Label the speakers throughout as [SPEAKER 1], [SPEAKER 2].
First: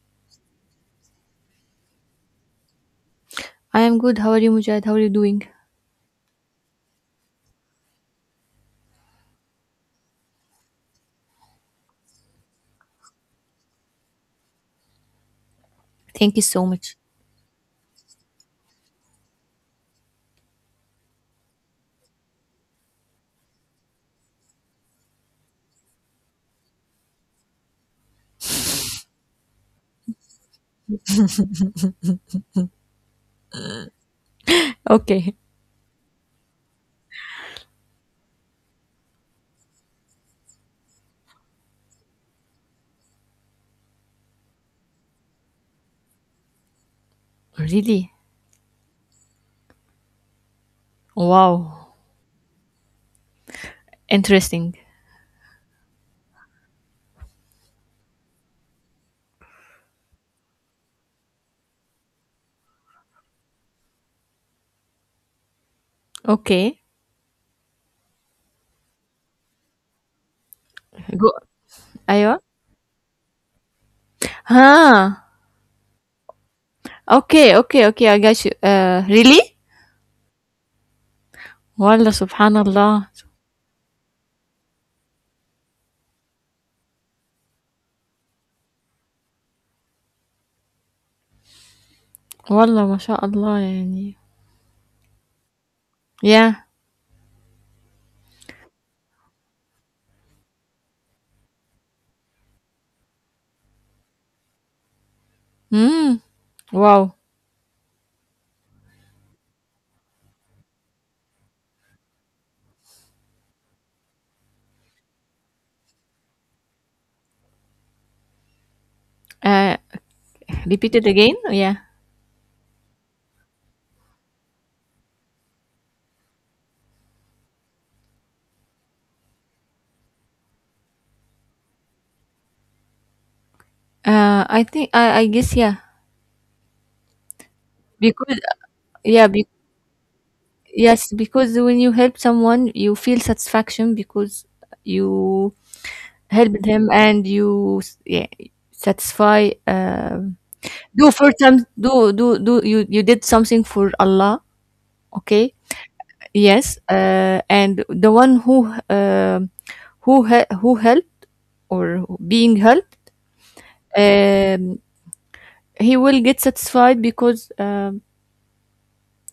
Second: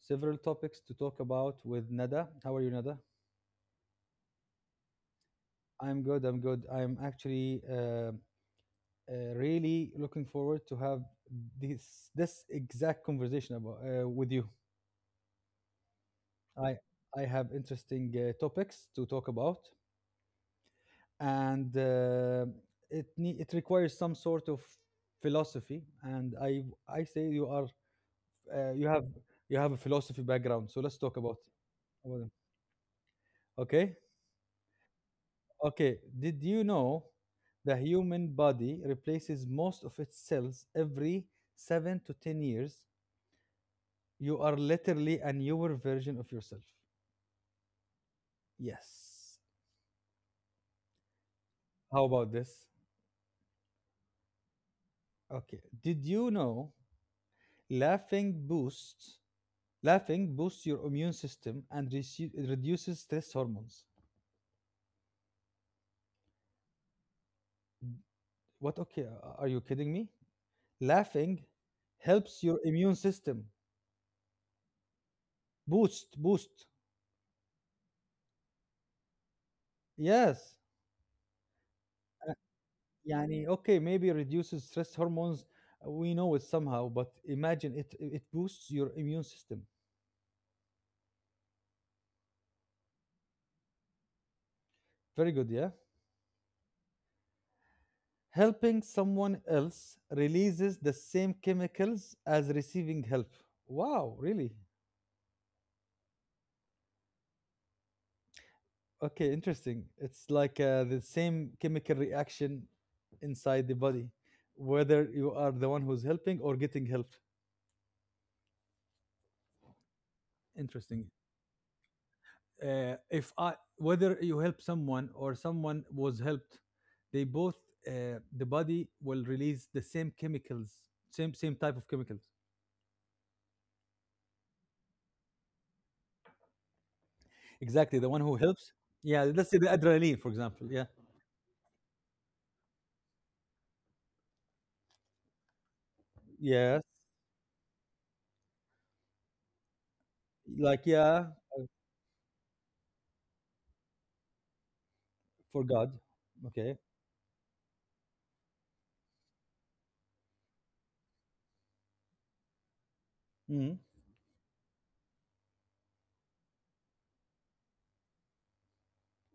[SPEAKER 1] several topics to talk about with Nada. How are you, Nada?
[SPEAKER 2] I am good. How are you, Mujahid? How are you doing?
[SPEAKER 1] I'm good. I'm good. I'm actually, really looking forward to have this exact conversation about with you.
[SPEAKER 2] Thank you so
[SPEAKER 1] I
[SPEAKER 2] much.
[SPEAKER 1] I have interesting topics to talk about, and it requires some sort of philosophy. And I say you are uh, you have you have a philosophy background, so let's talk about them. Okay.
[SPEAKER 2] Okay.
[SPEAKER 1] Okay, did you know the human body replaces most of its cells every 7 to 10 years? You are literally a newer version of yourself.
[SPEAKER 2] Really?
[SPEAKER 1] Yes.
[SPEAKER 2] Wow.
[SPEAKER 1] How about this?
[SPEAKER 2] Interesting.
[SPEAKER 1] Okay. Did you know laughing boosts laughing boosts your immune system and reduces stress hormones?
[SPEAKER 2] Okay.
[SPEAKER 1] What? Okay, are you kidding me?
[SPEAKER 2] Go.
[SPEAKER 1] Laughing
[SPEAKER 2] أيوة.
[SPEAKER 1] helps your immune system
[SPEAKER 2] ها.
[SPEAKER 1] boost.
[SPEAKER 2] Okay. Okay. Okay. I got you. Really?
[SPEAKER 1] Yes.
[SPEAKER 2] والله سبحان الله.
[SPEAKER 1] يعني okay, maybe it reduces stress hormones. We know it somehow, but imagine, it boosts your immune system.
[SPEAKER 2] والله ما شاء الله يعني.
[SPEAKER 1] Very good. Yeah,
[SPEAKER 2] Yeah.
[SPEAKER 1] helping someone else releases the same chemicals as receiving help. Wow, really?
[SPEAKER 2] Hmm. Wow.
[SPEAKER 1] Okay, interesting. It's like the same chemical reaction inside the body, whether you are the one who's helping or getting help.
[SPEAKER 2] Uh, repeat it
[SPEAKER 1] Interesting.
[SPEAKER 2] again. Yeah.
[SPEAKER 1] If I Whether you help someone or someone was helped, they both, the body will release the same chemicals, same type of chemicals.
[SPEAKER 2] I think I guess, yeah.
[SPEAKER 1] Exactly, the one who
[SPEAKER 2] Because,
[SPEAKER 1] helps. Yeah,
[SPEAKER 2] yeah,
[SPEAKER 1] let's say the adrenaline, for example. Yeah.
[SPEAKER 2] yes, because when you help someone you feel satisfaction because you helped
[SPEAKER 1] Yes.
[SPEAKER 2] him, and you, yeah, satisfy,
[SPEAKER 1] Like,
[SPEAKER 2] do
[SPEAKER 1] yeah,
[SPEAKER 2] for some do you did something for Allah, okay.
[SPEAKER 1] for God. Okay.
[SPEAKER 2] Yes, and the one who, who who helped or being helped,
[SPEAKER 1] Mm.
[SPEAKER 2] um, he will get satisfied because,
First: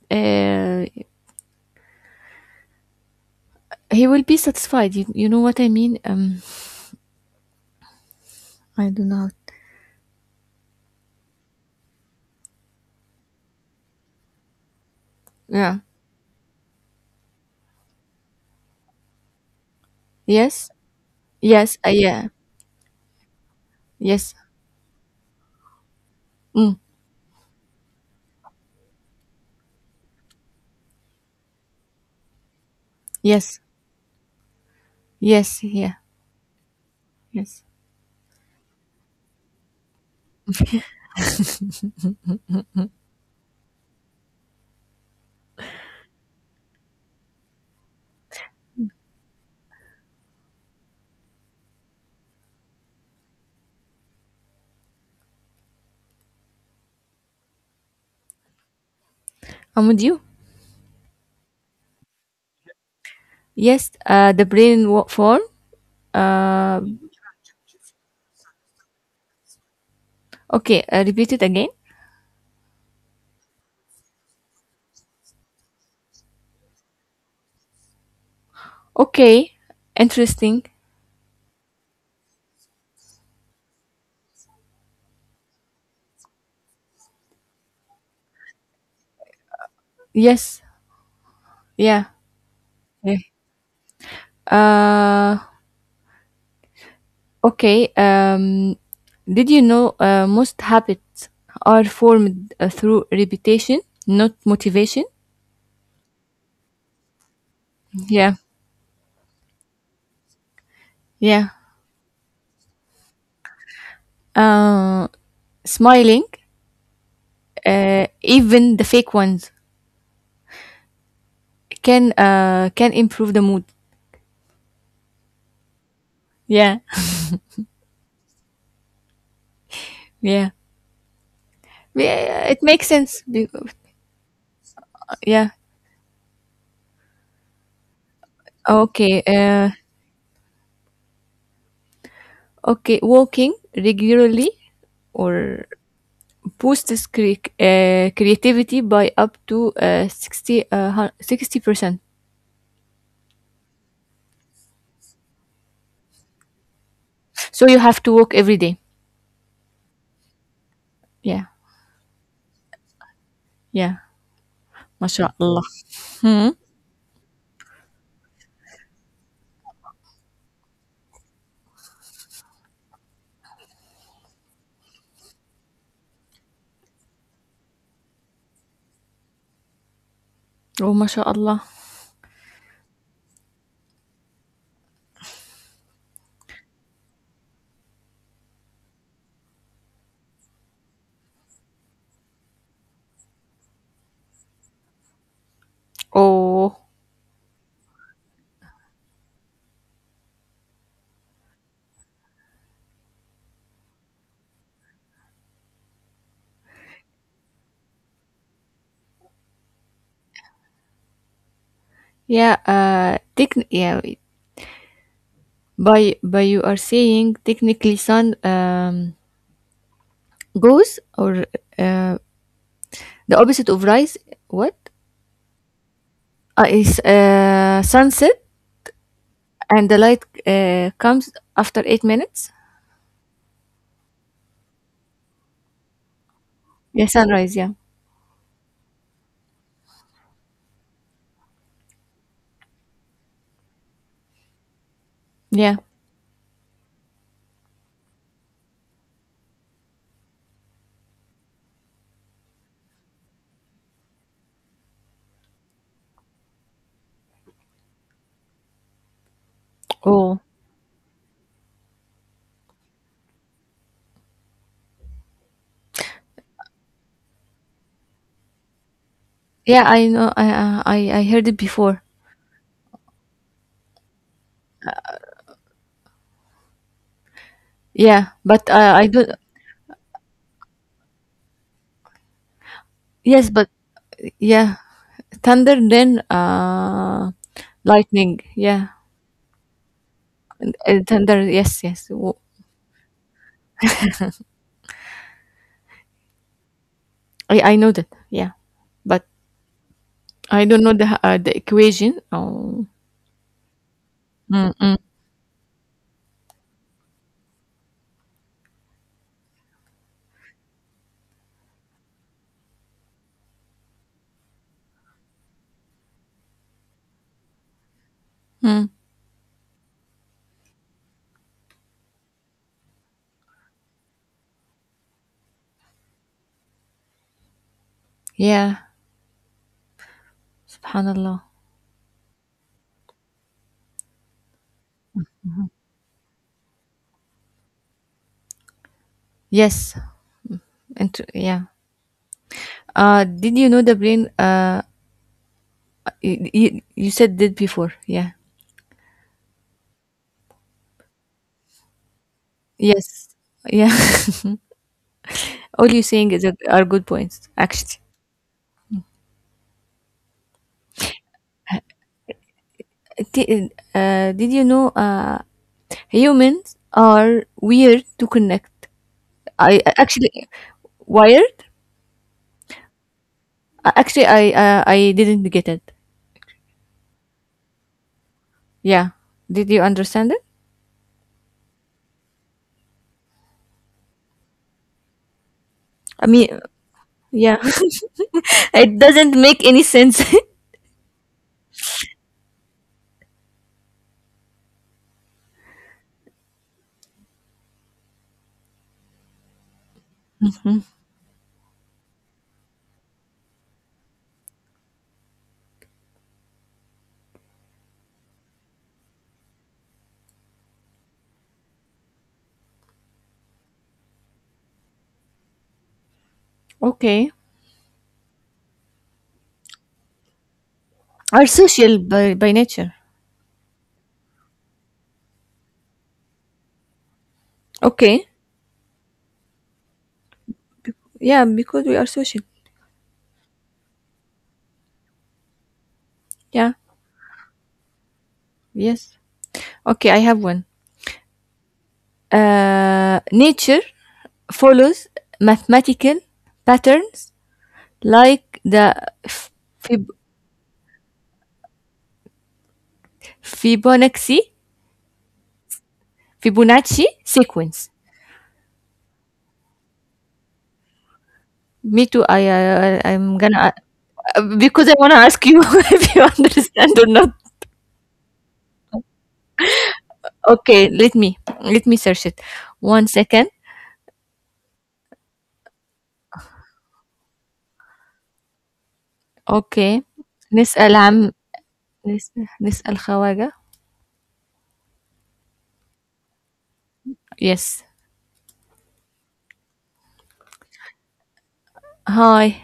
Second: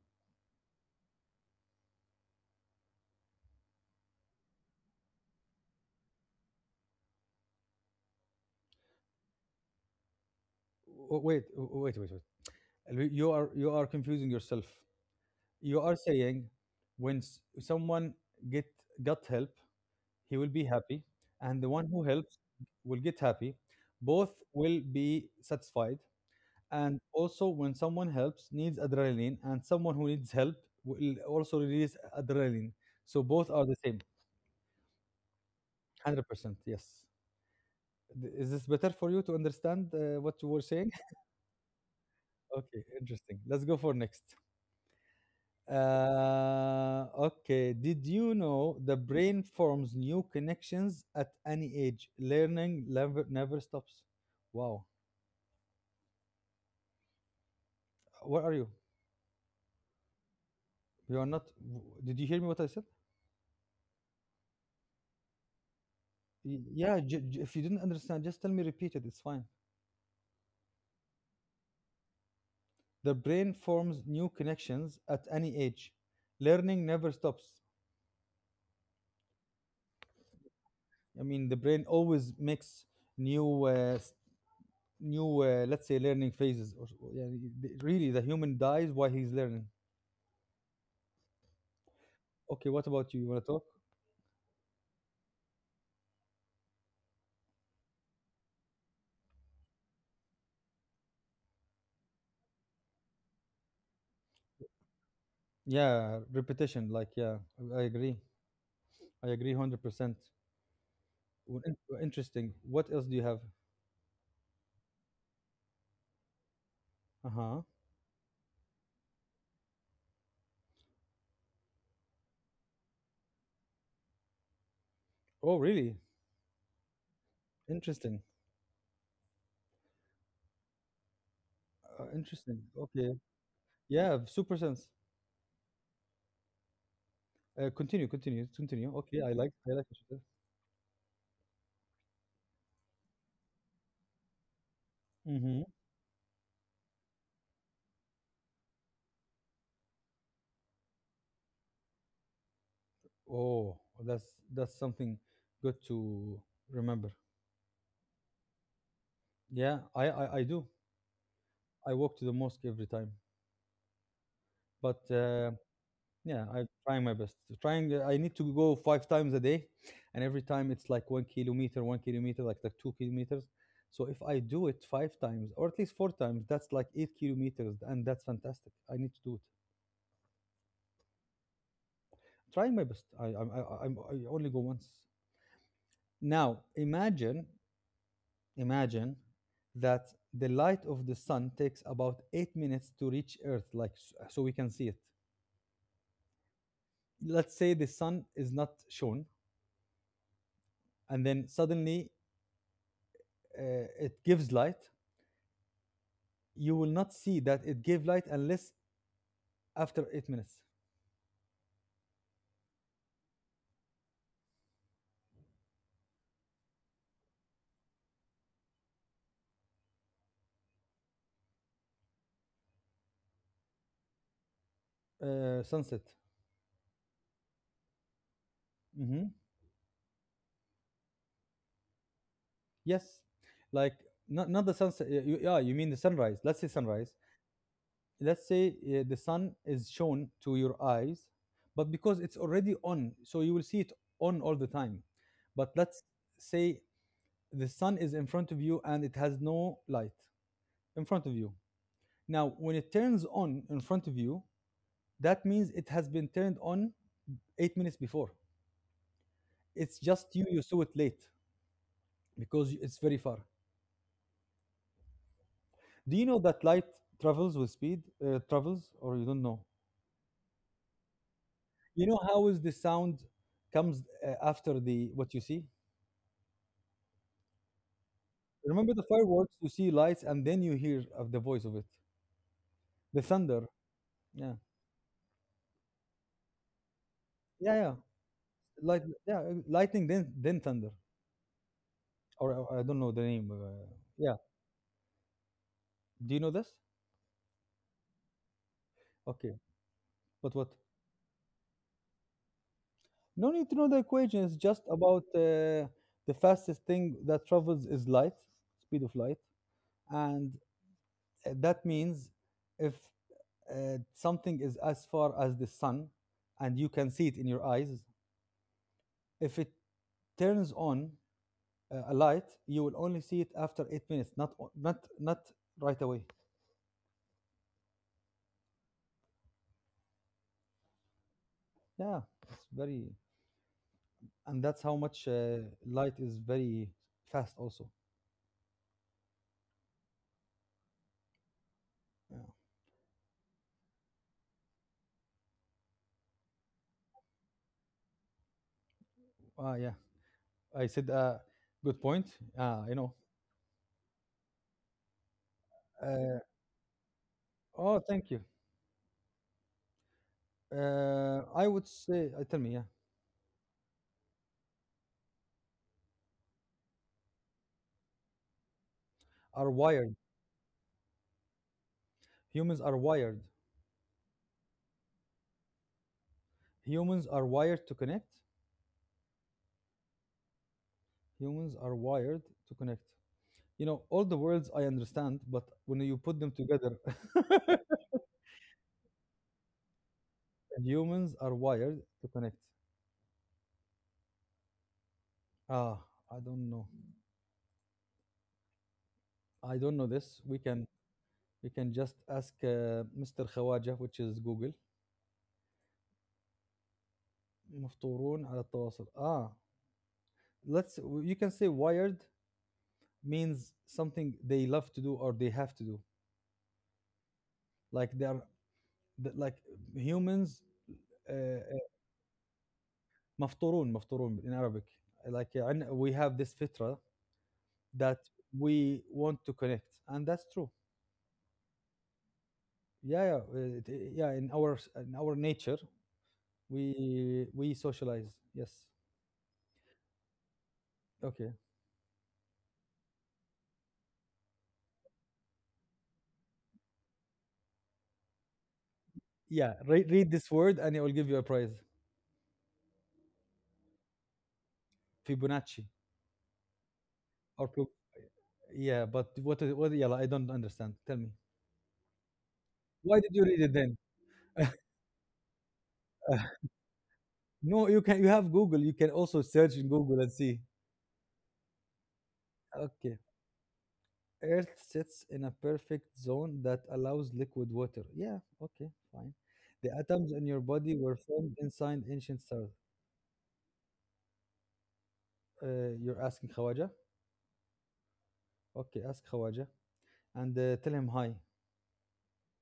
[SPEAKER 2] uh, he will be satisfied. You know what I mean, I don't know,
[SPEAKER 1] Wait, wait, wait, wait. You are confusing yourself.
[SPEAKER 2] yeah.
[SPEAKER 1] You are saying when someone get got help, he will be
[SPEAKER 2] Yes,
[SPEAKER 1] happy, and the
[SPEAKER 2] yes,
[SPEAKER 1] one who
[SPEAKER 2] yeah,
[SPEAKER 1] helps will get happy.
[SPEAKER 2] yes,
[SPEAKER 1] Both will be satisfied.
[SPEAKER 2] mm,
[SPEAKER 1] And also, when someone helps needs adrenaline, and someone who needs help will also release adrenaline, so both
[SPEAKER 2] yes,
[SPEAKER 1] are the same.
[SPEAKER 2] yes, yeah,
[SPEAKER 1] 100%. Yes.
[SPEAKER 2] yes.
[SPEAKER 1] Is this better for you to understand what you were saying? Okay, interesting. Let's go for next. Okay, did you know the brain forms new connections at any age? Learning never stops. Wow. Where are you?
[SPEAKER 2] I'm with you.
[SPEAKER 1] You are not. Did you hear me? What I said?
[SPEAKER 2] Yes, the brain form. Uh,
[SPEAKER 1] Yeah. If you didn't understand, just tell me. Repeat it. It's fine.
[SPEAKER 2] okay, repeat it again.
[SPEAKER 1] The brain forms new connections at any age. Learning never stops.
[SPEAKER 2] Okay, interesting.
[SPEAKER 1] I mean, the brain always makes new, uh, s- new, let's say, learning phases. Yeah, really, the human dies while he's learning.
[SPEAKER 2] Yes, yeah,
[SPEAKER 1] Okay. What about
[SPEAKER 2] yeah.
[SPEAKER 1] you? You want to talk?
[SPEAKER 2] Uh, okay. Did you know, most habits are formed, through repetition, not motivation?
[SPEAKER 1] Yeah, repetition. Like, yeah, I agree.
[SPEAKER 2] Yeah,
[SPEAKER 1] I agree, 100%.
[SPEAKER 2] yeah.
[SPEAKER 1] Well, in- Interesting. What else do you have?
[SPEAKER 2] Uh, smiling,
[SPEAKER 1] Uh huh.
[SPEAKER 2] even the fake ones can, can improve the mood,
[SPEAKER 1] Oh, really?
[SPEAKER 2] yeah,
[SPEAKER 1] Interesting.
[SPEAKER 2] yeah, yeah, it
[SPEAKER 1] Interesting.
[SPEAKER 2] makes
[SPEAKER 1] Okay.
[SPEAKER 2] sense because,
[SPEAKER 1] Yeah, super sense.
[SPEAKER 2] yeah,
[SPEAKER 1] Continue, continue, continue. Okay,
[SPEAKER 2] okay.
[SPEAKER 1] I like,
[SPEAKER 2] uh
[SPEAKER 1] I like what you said.
[SPEAKER 2] okay walking regularly,
[SPEAKER 1] Mm-hmm.
[SPEAKER 2] or boosts creativity by up to, 60, 60%,
[SPEAKER 1] Oh, that's that's something good to remember.
[SPEAKER 2] so you have to walk every day,
[SPEAKER 1] Yeah, I do.
[SPEAKER 2] yeah,
[SPEAKER 1] I walk to the mosque every time,
[SPEAKER 2] yeah.
[SPEAKER 1] but
[SPEAKER 2] ما شاء الله.
[SPEAKER 1] yeah,
[SPEAKER 2] Hmm.
[SPEAKER 1] I'm trying my best. Trying. I need to go 5 times a day, and every time it's like 1 kilometer, 1 kilometer, like 2 kilometers. So if I do it 5 times, or at least 4 times, that's like 8 kilometers, and that's fantastic. I need to do it.
[SPEAKER 2] Oh, ما شاء الله.
[SPEAKER 1] Trying my best. I only go once. Now imagine that the light of the sun takes about 8 minutes to reach Earth, like so we can see it.
[SPEAKER 2] Oh,
[SPEAKER 1] Let's say the sun is not shown, and then suddenly, it gives light. You will not see that it gave light unless after 8 minutes.
[SPEAKER 2] yeah, yeah, by you are saying technically sun, goes, or, uh, the opposite of rise? What?
[SPEAKER 1] Sunset.
[SPEAKER 2] Is, sunset,
[SPEAKER 1] Hmm.
[SPEAKER 2] and the light, comes after 8 minutes?
[SPEAKER 1] Yes, like not the sunset. Yeah, you mean the sunrise? Let's say
[SPEAKER 2] Yeah,
[SPEAKER 1] sunrise.
[SPEAKER 2] sunrise. Yeah,
[SPEAKER 1] Let's say, the sun is shown to your eyes, but because it's already on, so you will see it on all the time. But
[SPEAKER 2] yeah.
[SPEAKER 1] let's say the sun is in front of you and it has no light in front of you. Now when it turns on in front of you, that means it has been turned on 8 minutes before. It's just
[SPEAKER 2] Oh,
[SPEAKER 1] you saw it late because it's very far. Do you know that light travels with speed? Travels, or you don't know?
[SPEAKER 2] yeah, I know. I heard it before.
[SPEAKER 1] You know how is the sound comes after the what you see?
[SPEAKER 2] Yeah, but,
[SPEAKER 1] Remember the
[SPEAKER 2] I don't.
[SPEAKER 1] fireworks? You see lights, and then you hear of the voice of it, the
[SPEAKER 2] Yes,
[SPEAKER 1] thunder.
[SPEAKER 2] but,
[SPEAKER 1] Yeah,
[SPEAKER 2] yeah, thunder, then,
[SPEAKER 1] yeah, yeah.
[SPEAKER 2] lightning. Yeah,
[SPEAKER 1] Light, yeah, lightning, then
[SPEAKER 2] and,
[SPEAKER 1] thunder.
[SPEAKER 2] thunder. Yes, yes.
[SPEAKER 1] Or I don't know the name. Yeah. Do you know this?
[SPEAKER 2] I know that. Yeah, but
[SPEAKER 1] Okay. But
[SPEAKER 2] I
[SPEAKER 1] what?
[SPEAKER 2] don't know the equation. Oh.
[SPEAKER 1] No need to know the equation. It's just
[SPEAKER 2] Mm-mm.
[SPEAKER 1] about the fastest thing that travels is light, speed of light, and, that means if, something is as far as the sun, and you can see it in your eyes, if it turns on, a light, you will only see it after 8 minutes, not o- not not right away.
[SPEAKER 2] Yeah, subhanallah.
[SPEAKER 1] Yeah, it's very... and that's how much, light is very fast. Also,
[SPEAKER 2] Yes, and yeah. Did you know the brain? You said did before. Yeah.
[SPEAKER 1] ah, yeah, I said, good point. Ah, I know.
[SPEAKER 2] Yes. Yeah. All you're saying
[SPEAKER 1] Uh,
[SPEAKER 2] is are good points, actually.
[SPEAKER 1] oh, thank you. I would say, tell me, yeah,
[SPEAKER 2] Did you know, humans are weird to connect?
[SPEAKER 1] are
[SPEAKER 2] I
[SPEAKER 1] wired.
[SPEAKER 2] actually wired.
[SPEAKER 1] Humans are wired.
[SPEAKER 2] Actually I didn't get it.
[SPEAKER 1] Humans are wired to connect.
[SPEAKER 2] Yeah. Did you understand it?
[SPEAKER 1] Humans are wired to connect. You know, all the words I understand, but when you
[SPEAKER 2] I
[SPEAKER 1] put them
[SPEAKER 2] mean,
[SPEAKER 1] together,
[SPEAKER 2] yeah. It doesn't make any sense.
[SPEAKER 1] humans are wired to connect. Ah, I don't know. I don't know this. We can just ask, Mr. Khawaja, which is Google. مفطورون على التواصل. Ah, let's, you can say wired means something they love to do or they have to do.
[SPEAKER 2] Okay.
[SPEAKER 1] Like they are, like humans, uh,
[SPEAKER 2] Are
[SPEAKER 1] uh,
[SPEAKER 2] social by nature.
[SPEAKER 1] مفطورون in Arabic. Like, we have this fitra that
[SPEAKER 2] Okay.
[SPEAKER 1] we want to connect, and that's true.
[SPEAKER 2] Yeah, because we are social.
[SPEAKER 1] Yeah, yeah, yeah, in our in our nature,
[SPEAKER 2] Yeah.
[SPEAKER 1] we socialize. Yes.
[SPEAKER 2] Yes. Okay, I have one.
[SPEAKER 1] Okay.
[SPEAKER 2] Nature follows mathematical patterns like the
[SPEAKER 1] Yeah.
[SPEAKER 2] Fib-
[SPEAKER 1] Read, read this word and it will give you a prize.
[SPEAKER 2] Fibonacci
[SPEAKER 1] Fibonacci
[SPEAKER 2] Fibonacci
[SPEAKER 1] or
[SPEAKER 2] sequence.
[SPEAKER 1] yeah. But what is what? Yeah, I don't understand. Tell me.
[SPEAKER 2] Me too.
[SPEAKER 1] Why
[SPEAKER 2] I'm
[SPEAKER 1] did you read
[SPEAKER 2] gonna,
[SPEAKER 1] it then?
[SPEAKER 2] because I wanna ask you if you understand or not.
[SPEAKER 1] No, you can. You have Google. You can also search in Google and see.
[SPEAKER 2] Okay, let me search it. One
[SPEAKER 1] Okay.
[SPEAKER 2] second.
[SPEAKER 1] Earth sits in a perfect zone that allows liquid water. Yeah. Okay. Fine. The
[SPEAKER 2] Okay.
[SPEAKER 1] atoms in your
[SPEAKER 2] نسأل
[SPEAKER 1] body were
[SPEAKER 2] عن.
[SPEAKER 1] formed inside ancient
[SPEAKER 2] Listen,
[SPEAKER 1] stars.
[SPEAKER 2] نسأل خواجة.
[SPEAKER 1] You're asking Khawaja.
[SPEAKER 2] Yes.
[SPEAKER 1] Okay. Ask Khawaja and, tell him hi.
[SPEAKER 2] Hi.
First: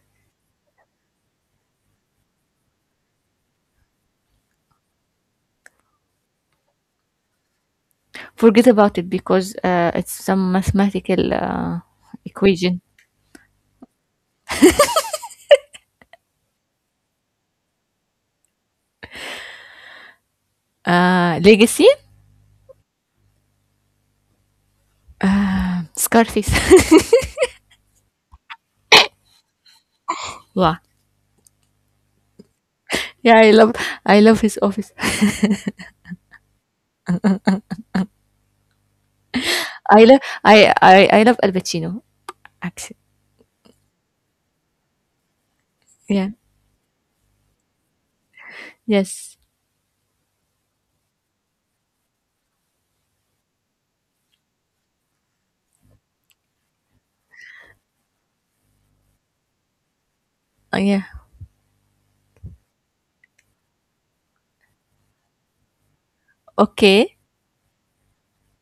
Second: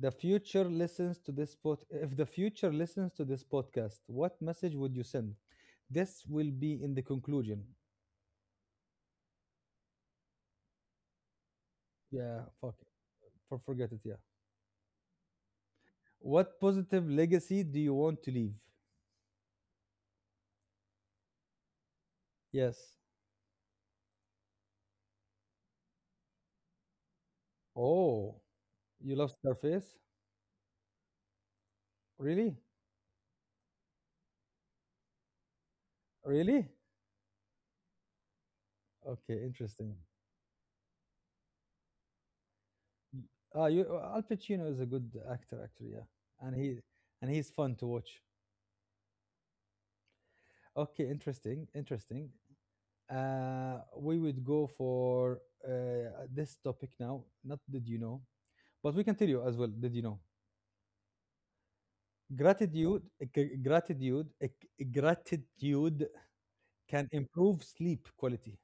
[SPEAKER 1] The future listens to this pod. If the future listens to this podcast, what message would you send? This will be in the conclusion.
[SPEAKER 2] Forget about it because, it's some mathematical,
[SPEAKER 1] Yeah, fuck
[SPEAKER 2] equation.
[SPEAKER 1] it. Forget it. Yeah. What positive legacy do you want to leave?
[SPEAKER 2] Legacy.
[SPEAKER 1] Yes.
[SPEAKER 2] Scarface.
[SPEAKER 1] Oh, you love Scarface?
[SPEAKER 2] Wow.
[SPEAKER 1] Really?
[SPEAKER 2] Yeah, I love. I love his office.
[SPEAKER 1] Really? Okay, interesting.
[SPEAKER 2] I love. I love Al Pacino. Accent.
[SPEAKER 1] Ah, you Al Pacino is a good actor, actually. Yeah,
[SPEAKER 2] Yeah.
[SPEAKER 1] and he and he's fun to watch.
[SPEAKER 2] Yes.
[SPEAKER 1] Okay, interesting, interesting. We would go for uh, this topic now. Not did you know, but we can tell you as well. Did you know
[SPEAKER 2] Yeah.
[SPEAKER 1] gratitude? Gratitude. Gratitude can
[SPEAKER 2] Okay.
[SPEAKER 1] improve sleep quality.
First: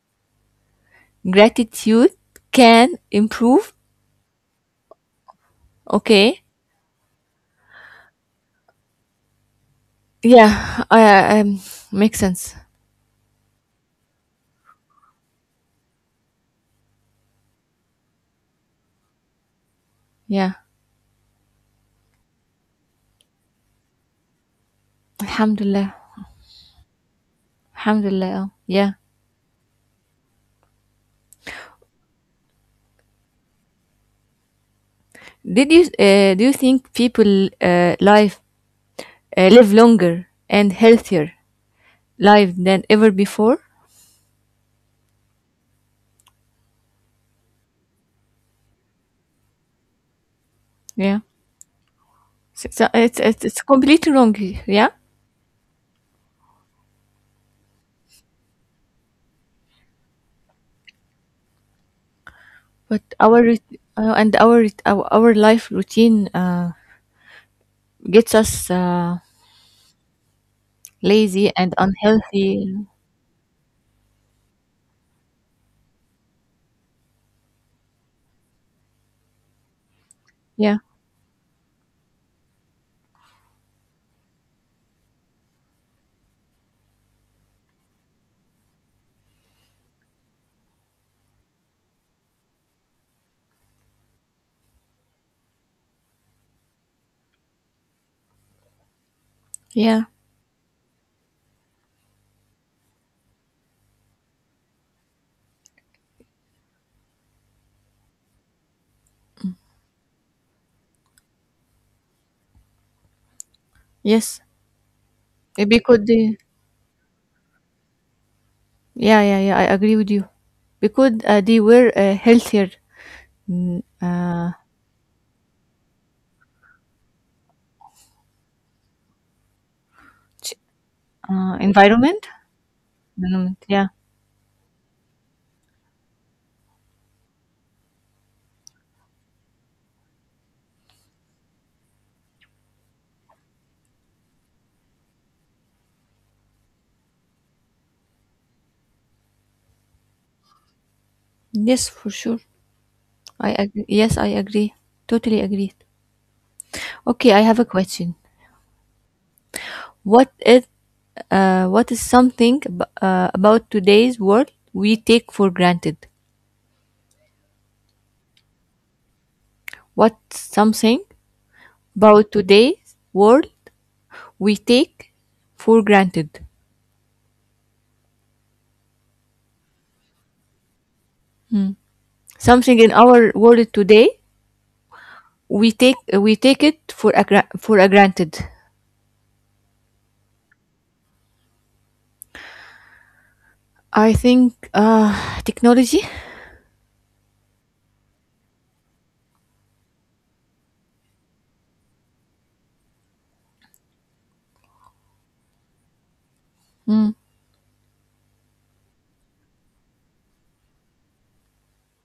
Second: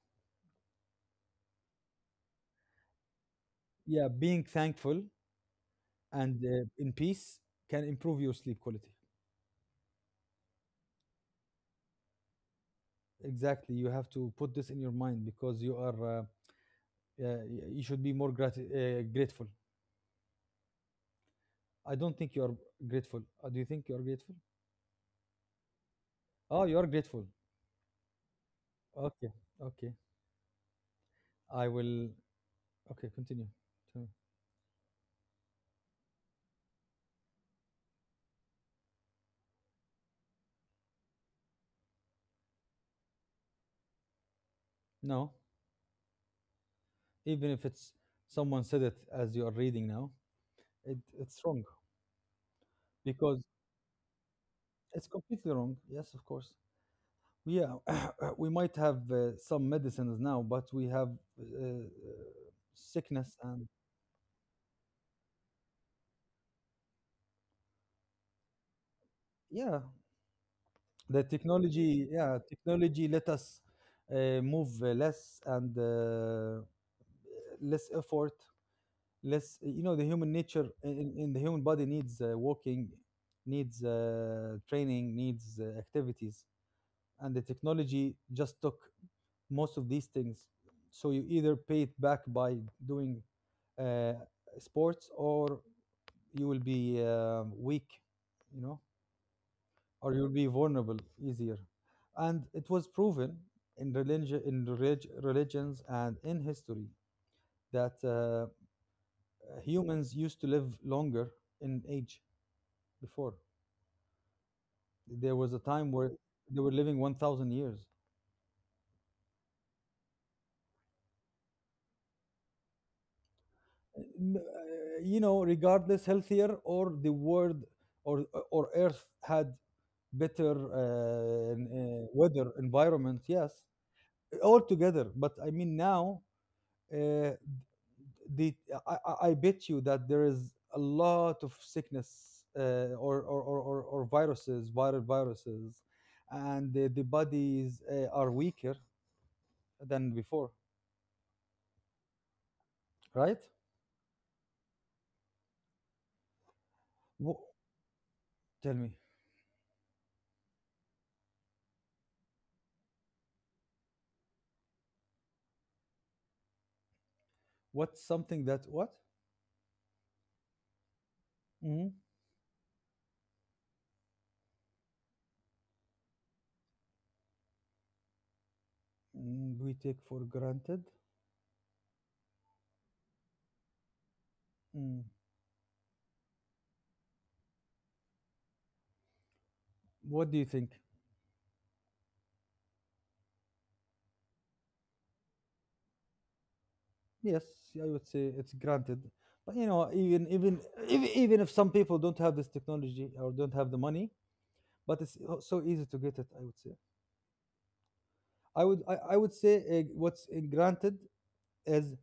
[SPEAKER 2] Gratitude can improve.
[SPEAKER 1] Yeah, being thankful
[SPEAKER 2] Okay.
[SPEAKER 1] and, in peace, can improve your sleep quality.
[SPEAKER 2] Yeah. Um, makes sense.
[SPEAKER 1] Exactly, you have to put this in your mind because you are. You should be more grateful.
[SPEAKER 2] Yeah.
[SPEAKER 1] I don't think you are grateful. Do you think you are grateful?
[SPEAKER 2] Alhamdulillah.
[SPEAKER 1] Oh, you are grateful.
[SPEAKER 2] Alhamdulillah. Oh, yeah.
[SPEAKER 1] Okay, okay. I will. Okay, continue. Tell me.
[SPEAKER 2] Did you do you think people, live longer and healthier life than ever before?
[SPEAKER 1] No, even if it's someone said it as you are reading now,
[SPEAKER 2] Yeah,
[SPEAKER 1] it's wrong
[SPEAKER 2] so it's, it's
[SPEAKER 1] because
[SPEAKER 2] it's completely wrong. Yeah,
[SPEAKER 1] it's completely wrong. Yes, of course. Yeah, we might have, some medicines now, but we have, uh,
[SPEAKER 2] but our
[SPEAKER 1] sickness and
[SPEAKER 2] rit- and our rit- our life routine, gets us,
[SPEAKER 1] yeah, the
[SPEAKER 2] lazy and
[SPEAKER 1] technology. Yeah,
[SPEAKER 2] unhealthy.
[SPEAKER 1] technology let us, move, less, and, less effort, less, eh, you know, the human nature,
[SPEAKER 2] Yeah,
[SPEAKER 1] in the human body needs, walking, needs, training, needs, activities, and the technology just took most of these things, so you either pay it back by doing, uh, sports, or you will be, weak, you know,
[SPEAKER 2] yeah,
[SPEAKER 1] or you'll be vulnerable easier. And it was proven in religion, in religions, and in history, that humans used to live longer in age before.
[SPEAKER 2] yes.
[SPEAKER 1] There was a
[SPEAKER 2] Uh,
[SPEAKER 1] time
[SPEAKER 2] Because
[SPEAKER 1] where
[SPEAKER 2] they,
[SPEAKER 1] they were living 1,000 years.
[SPEAKER 2] yeah, yeah, yeah, I agree with you. Because, they were a healthier, mm,
[SPEAKER 1] M- uh,
[SPEAKER 2] uh,
[SPEAKER 1] You know, regardless, healthier or the world, or Earth, had better,
[SPEAKER 2] ch- environment.
[SPEAKER 1] weather environment. Yes,
[SPEAKER 2] Environment. Yeah.
[SPEAKER 1] all together. But I mean now. Uh, the, I bet you that there is a lot of sickness, or viruses, viral viruses, and the bodies, are weaker than before,
[SPEAKER 2] Yes, for sure.
[SPEAKER 1] right?
[SPEAKER 2] I agree. Yes, I agree. Totally agree. Okay, I
[SPEAKER 1] Wh-
[SPEAKER 2] have a question.
[SPEAKER 1] Tell me,
[SPEAKER 2] What is what is something about today's world we take for granted?
[SPEAKER 1] what's something that what
[SPEAKER 2] What's something
[SPEAKER 1] Mhm.
[SPEAKER 2] about today's world we take for granted?
[SPEAKER 1] We take for granted?
[SPEAKER 2] Something in our world today
[SPEAKER 1] Mm,
[SPEAKER 2] we take it for a granted.
[SPEAKER 1] What do you think?
[SPEAKER 2] I think, technology.
[SPEAKER 1] Yes, I would say it's granted. But you know, even even if some people don't have this technology or don't have the money, but it's so easy to get it, I would say.
[SPEAKER 2] Mm.
[SPEAKER 1] I would say, what's, granted is,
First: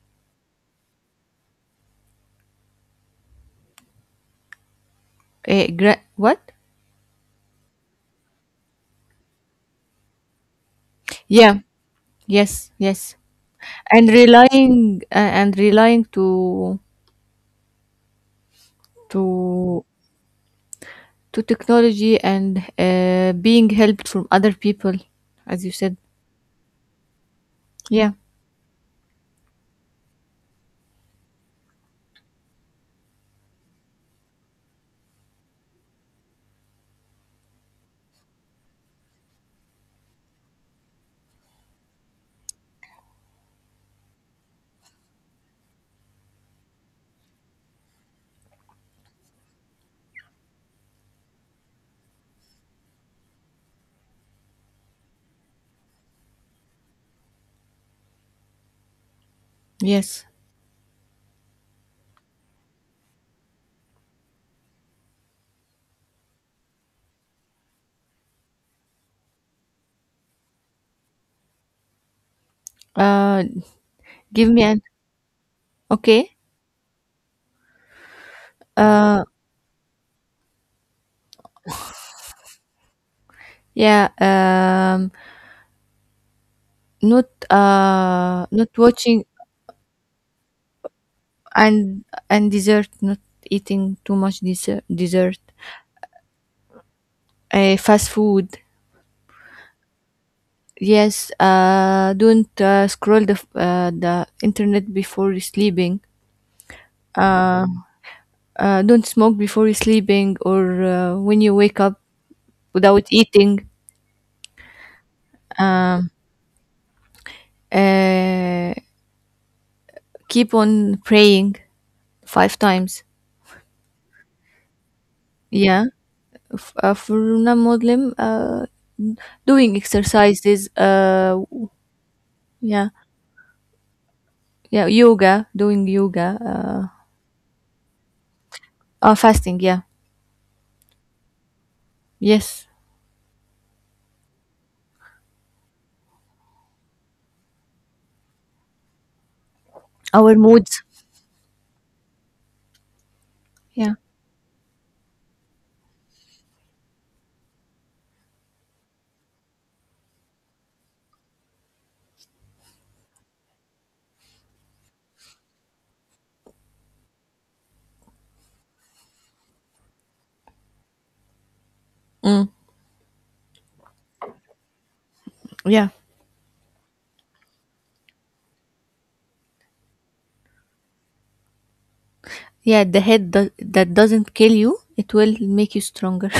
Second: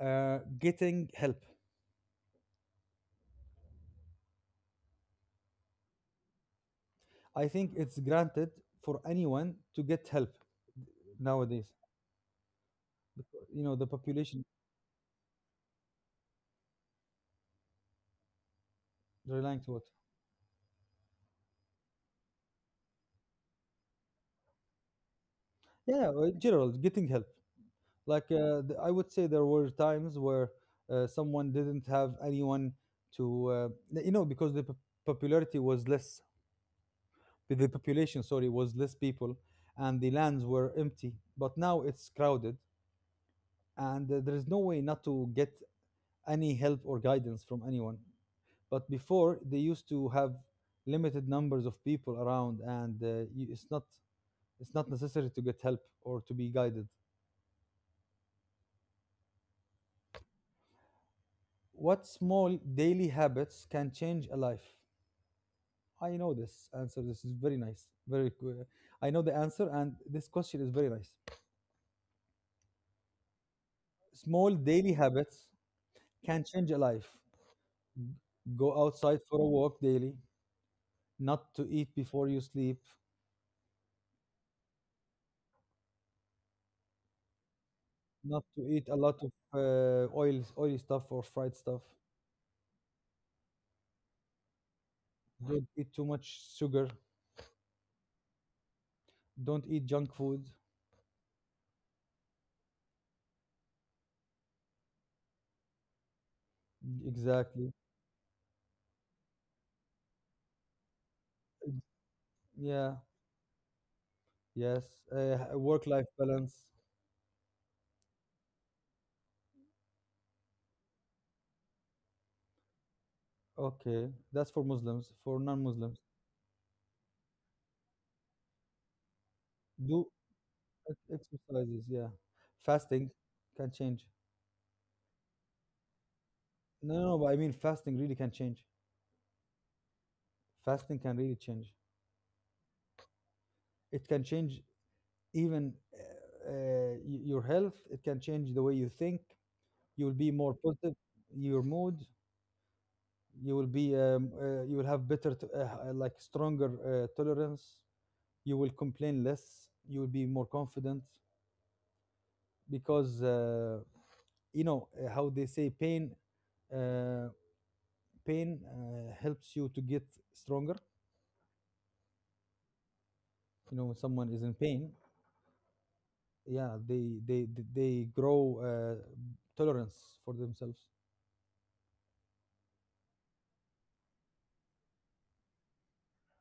[SPEAKER 1] getting help.
[SPEAKER 2] What?
[SPEAKER 1] I think it's granted for anyone to get help
[SPEAKER 2] Yeah.
[SPEAKER 1] nowadays.
[SPEAKER 2] Yes. Yes.
[SPEAKER 1] You know, the
[SPEAKER 2] and
[SPEAKER 1] population
[SPEAKER 2] relying a- and relying
[SPEAKER 1] relying to it.
[SPEAKER 2] to to technology, and, being helped from other people, as you said.
[SPEAKER 1] Yeah, in general, getting help.
[SPEAKER 2] Yeah,
[SPEAKER 1] I would say, there were times where someone didn't have anyone to, because the popularity was less, the population, sorry, was less people, and the lands were empty. But now it's crowded, and there is no way not to get any help or guidance from anyone. But before they used to have limited numbers of people around, and you, it's not necessary to get help or to be guided.
[SPEAKER 2] yes,
[SPEAKER 1] What small daily habits can change a life? I know this answer. This is very nice. I know the answer, and this question is very nice.
[SPEAKER 2] uh give
[SPEAKER 1] Small
[SPEAKER 2] me an,
[SPEAKER 1] daily habits
[SPEAKER 2] okay.
[SPEAKER 1] can change a life. Go outside
[SPEAKER 2] uh
[SPEAKER 1] for a walk daily. Not to eat before you sleep.
[SPEAKER 2] yeah not,
[SPEAKER 1] Not to
[SPEAKER 2] not
[SPEAKER 1] eat a lot
[SPEAKER 2] watching,
[SPEAKER 1] of oily stuff or fried stuff.
[SPEAKER 2] and and dessert, not eating too much dessert,
[SPEAKER 1] Don't eat too much sugar.
[SPEAKER 2] fast food.
[SPEAKER 1] Don't eat junk food.
[SPEAKER 2] Yes, don't, scroll the the internet before sleeping, uh
[SPEAKER 1] Exactly.
[SPEAKER 2] don't smoke before sleeping, or, when you wake up
[SPEAKER 1] Yeah.
[SPEAKER 2] without eating,
[SPEAKER 1] Yes. Work life
[SPEAKER 2] um,
[SPEAKER 1] balance.
[SPEAKER 2] uh, keep on praying five times,
[SPEAKER 1] Okay. That's for Muslims. For non
[SPEAKER 2] yeah.
[SPEAKER 1] Muslims,
[SPEAKER 2] For non-Muslim, doing
[SPEAKER 1] do
[SPEAKER 2] exercises,
[SPEAKER 1] exercises. Yeah.
[SPEAKER 2] yeah,
[SPEAKER 1] Fasting can change.
[SPEAKER 2] yeah, yoga, doing yoga,
[SPEAKER 1] No, no, no, but I mean, fasting really can change.
[SPEAKER 2] fasting, yeah,
[SPEAKER 1] Fasting can really change.
[SPEAKER 2] yes,
[SPEAKER 1] It can change even your health. It can change the way you think. You'll be
[SPEAKER 2] our
[SPEAKER 1] more
[SPEAKER 2] moods,
[SPEAKER 1] positive, your mood. You will
[SPEAKER 2] yeah.
[SPEAKER 1] be you will have better like stronger tolerance, you will complain less, you will be more confident, because you know, how they say pain, uh, helps you to get stronger.
[SPEAKER 2] Mm.
[SPEAKER 1] You know, when someone is in pain,
[SPEAKER 2] Yeah,
[SPEAKER 1] yeah, they grow tolerance for themselves.
[SPEAKER 2] yeah, the head that doesn't kill you, it will make you stronger.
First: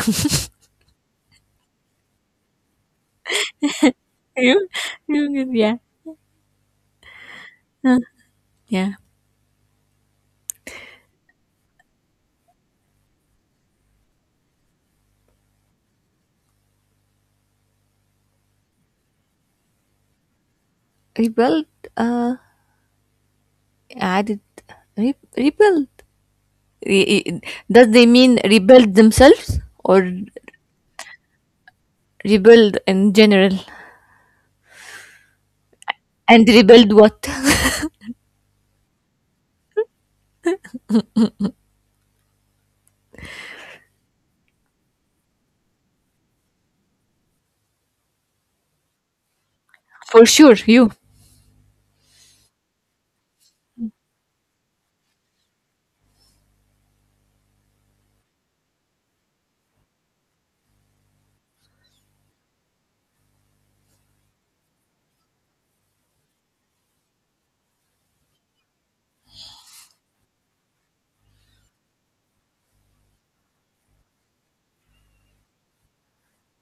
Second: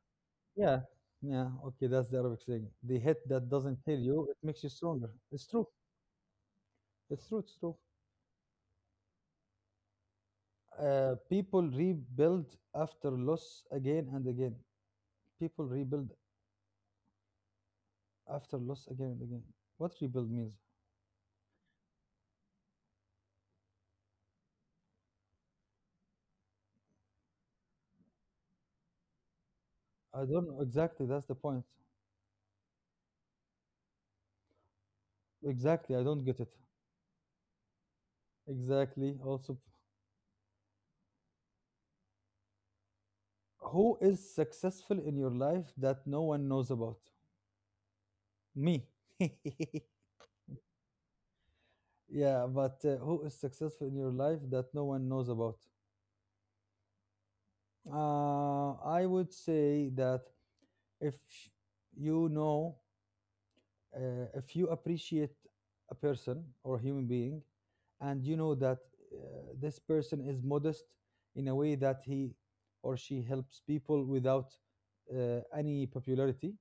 [SPEAKER 1] Yeah. Yeah, okay, that's the Arabic saying. The hit that doesn't kill you, it makes you
[SPEAKER 2] you,
[SPEAKER 1] stronger. It's
[SPEAKER 2] you
[SPEAKER 1] true.
[SPEAKER 2] yeah.
[SPEAKER 1] It's true. It's true.
[SPEAKER 2] Huh. Yeah.
[SPEAKER 1] People rebuild after loss again and again. People rebuild after loss again and again. What rebuild means?
[SPEAKER 2] Rebuild? Uh, added. Rebuild? Re- i- Does they mean rebuild themselves, or
[SPEAKER 1] I don't know exactly. That's the point.
[SPEAKER 2] rebuild in general?
[SPEAKER 1] Exactly. I don't get it.
[SPEAKER 2] And rebuild what?
[SPEAKER 1] Exactly. Also, who is successful in your life that no one knows about? Me.
[SPEAKER 2] For sure, you.
[SPEAKER 1] Yeah, but who is successful in your life that no one knows about? I would say that if you know, if you appreciate a person or a human being, and you know that this person is modest in a way that he or she helps people without any popularity,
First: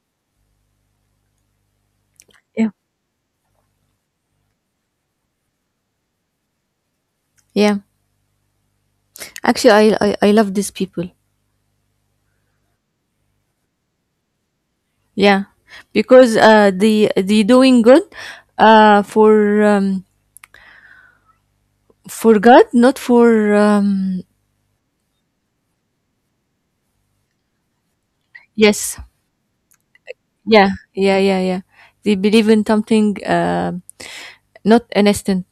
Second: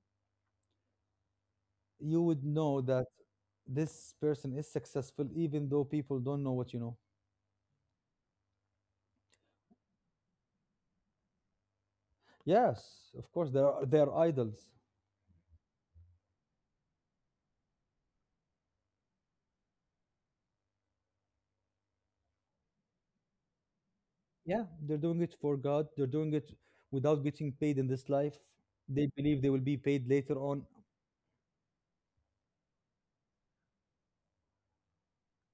[SPEAKER 1] you would
[SPEAKER 2] Yeah.
[SPEAKER 1] know that this person is successful even though people don't know what you know.
[SPEAKER 2] Yeah. Actually, I love these people.
[SPEAKER 1] Yes, of course there are, they are idols.
[SPEAKER 2] Yeah. Because, they doing good, uh, for, um, for God, not for. Um,
[SPEAKER 1] Yeah, they're doing it for God, they're doing it without getting paid in this life.
[SPEAKER 2] yes.
[SPEAKER 1] They believe they will be paid later on.
[SPEAKER 2] Yeah. Yeah. Yeah. Yeah. They believe in something, not an instant.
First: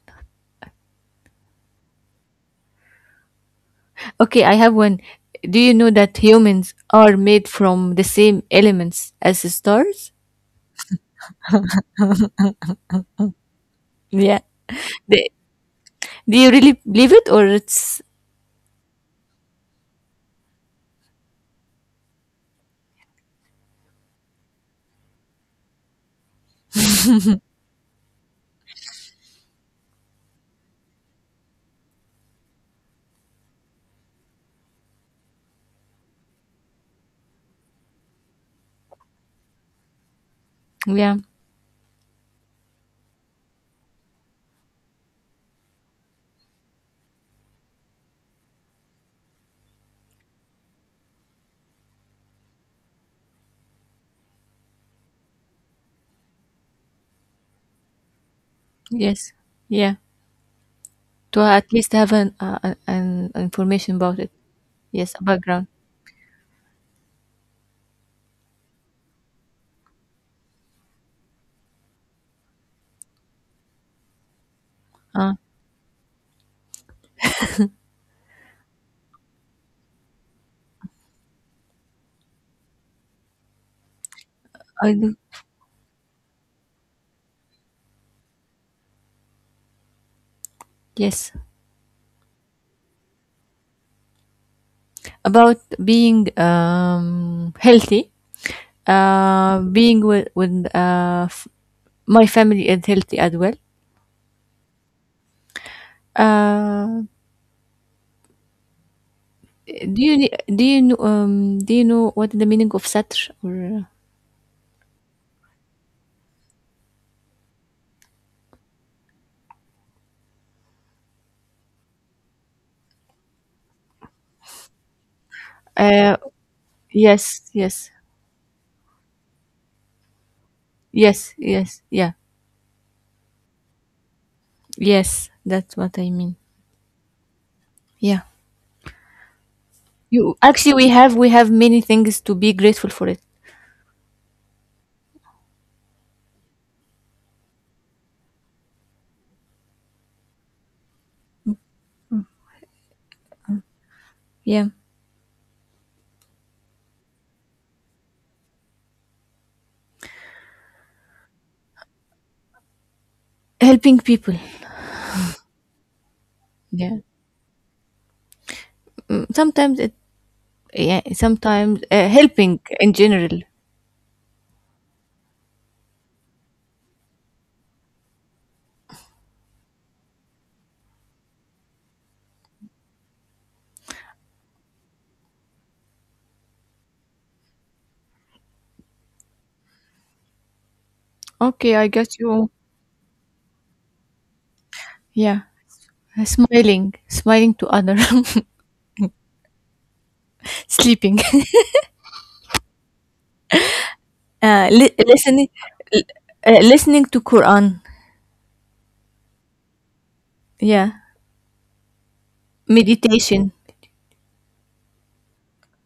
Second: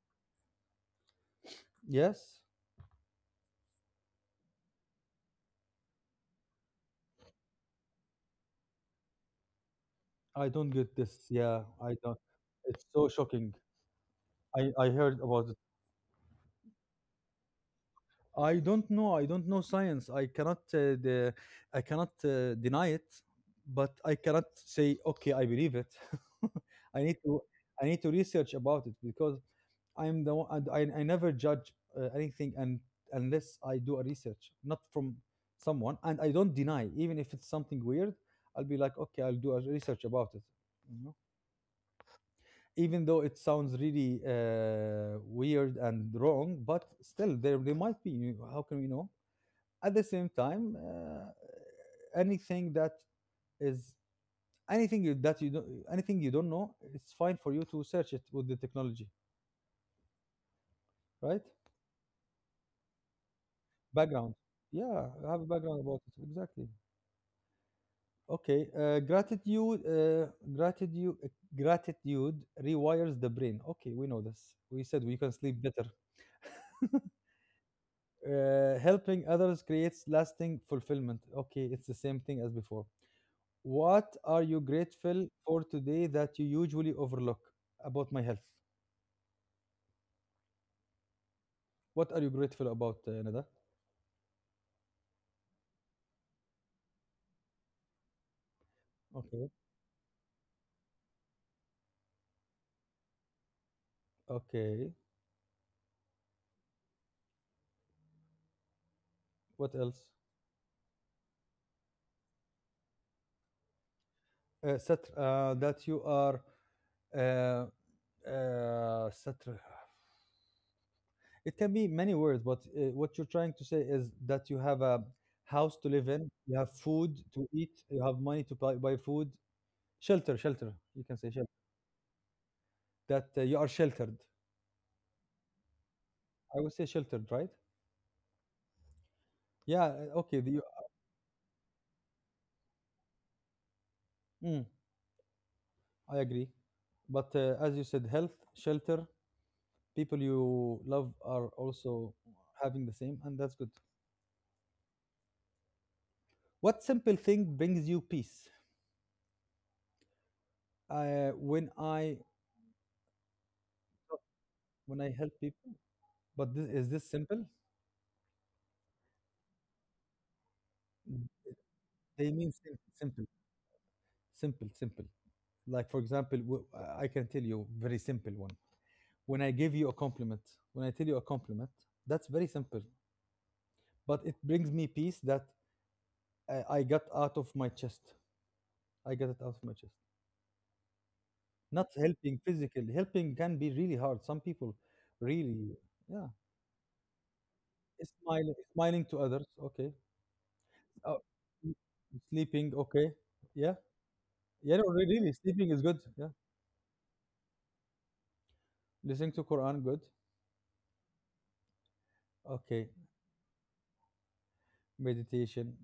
[SPEAKER 1] Yes.
[SPEAKER 2] Okay, I have one. Do you know that humans are made from the same elements as the stars?
[SPEAKER 1] I don't get this. Yeah, I don't. It's so shocking.
[SPEAKER 2] Yeah.
[SPEAKER 1] I heard
[SPEAKER 2] They,
[SPEAKER 1] about it.
[SPEAKER 2] do you really believe it, or it's,
[SPEAKER 1] I don't know. I don't know science. I cannot deny it, but I cannot say okay. I believe it. I need to I need to research about it, because I'm the one. And I never judge anything, and unless I do a research, not from someone, and I don't deny even if it's something weird. I'll be like okay. I'll do a research about it.
[SPEAKER 2] yeah,
[SPEAKER 1] Even though it sounds really weird and wrong, but still there they might be. How can we know? At the same time, anything that is anything you don't know, it's fine for you to search it with the technology,
[SPEAKER 2] yes, yeah? To
[SPEAKER 1] right?
[SPEAKER 2] at least have an, an information about it.
[SPEAKER 1] Background, yeah,
[SPEAKER 2] Yes, a
[SPEAKER 1] have a
[SPEAKER 2] background.
[SPEAKER 1] background about it exactly. Okay, gratitude, gratitude rewires the brain. Okay, we know this. We said we can
[SPEAKER 2] Uh,
[SPEAKER 1] sleep better. Helping others creates lasting fulfillment. Okay, it's the same thing as before. What are you
[SPEAKER 2] I do.
[SPEAKER 1] grateful for today that you usually overlook? About my health?
[SPEAKER 2] Yes,
[SPEAKER 1] What are you grateful about, Nada?
[SPEAKER 2] about being, healthy.
[SPEAKER 1] Okay,
[SPEAKER 2] Being with my family is healthy as well.
[SPEAKER 1] okay.
[SPEAKER 2] Um.
[SPEAKER 1] What
[SPEAKER 2] Do
[SPEAKER 1] else?
[SPEAKER 2] you do you know what is the meaning of satr, or,
[SPEAKER 1] That you are uh, satr. It can be many words, but what you're trying to say is that you have a house to live
[SPEAKER 2] uh
[SPEAKER 1] in, you have food
[SPEAKER 2] yes,
[SPEAKER 1] to eat,
[SPEAKER 2] yes,
[SPEAKER 1] you have money to buy food, shelter, shelter. You can say
[SPEAKER 2] yes,
[SPEAKER 1] shelter.
[SPEAKER 2] yes, yeah,
[SPEAKER 1] That you are sheltered.
[SPEAKER 2] yes, that's what I mean.
[SPEAKER 1] I would say sheltered, right?
[SPEAKER 2] Yeah,
[SPEAKER 1] Yeah,
[SPEAKER 2] you
[SPEAKER 1] okay. The, you,
[SPEAKER 2] actually, we have, many things to be grateful for it,
[SPEAKER 1] mm, I agree. But as you said, health, shelter, people you love are also having the same, and that's good.
[SPEAKER 2] yeah.
[SPEAKER 1] What simple thing brings you peace? Uh, when I
[SPEAKER 2] Helping people,
[SPEAKER 1] when I help people, but this, is
[SPEAKER 2] yeah.
[SPEAKER 1] this simple?
[SPEAKER 2] Mm, sometimes it, yeah, sometimes,
[SPEAKER 1] They mean
[SPEAKER 2] helping in
[SPEAKER 1] simple,
[SPEAKER 2] general.
[SPEAKER 1] simple, simple. Like for example, I can tell you very simple one. When I give you a compliment, when I tell you a compliment, that's very simple, but it brings me peace that I got out of my chest. I got it out of my chest.
[SPEAKER 2] Okay, I
[SPEAKER 1] Not
[SPEAKER 2] got
[SPEAKER 1] helping
[SPEAKER 2] you.
[SPEAKER 1] physically. Helping can be really hard. Some people
[SPEAKER 2] Yeah,
[SPEAKER 1] really, yeah.
[SPEAKER 2] smiling, smiling to other.
[SPEAKER 1] Smiling, smiling to others. Okay.
[SPEAKER 2] Sleeping.
[SPEAKER 1] Oh, mm, sleeping. Okay. Yeah. Yeah. No, really,
[SPEAKER 2] Listening.
[SPEAKER 1] sleeping is good. Yeah.
[SPEAKER 2] Listening to Quran,
[SPEAKER 1] Listening to Quran, good.
[SPEAKER 2] yeah.
[SPEAKER 1] Okay.
[SPEAKER 2] Meditation,
[SPEAKER 1] Meditation.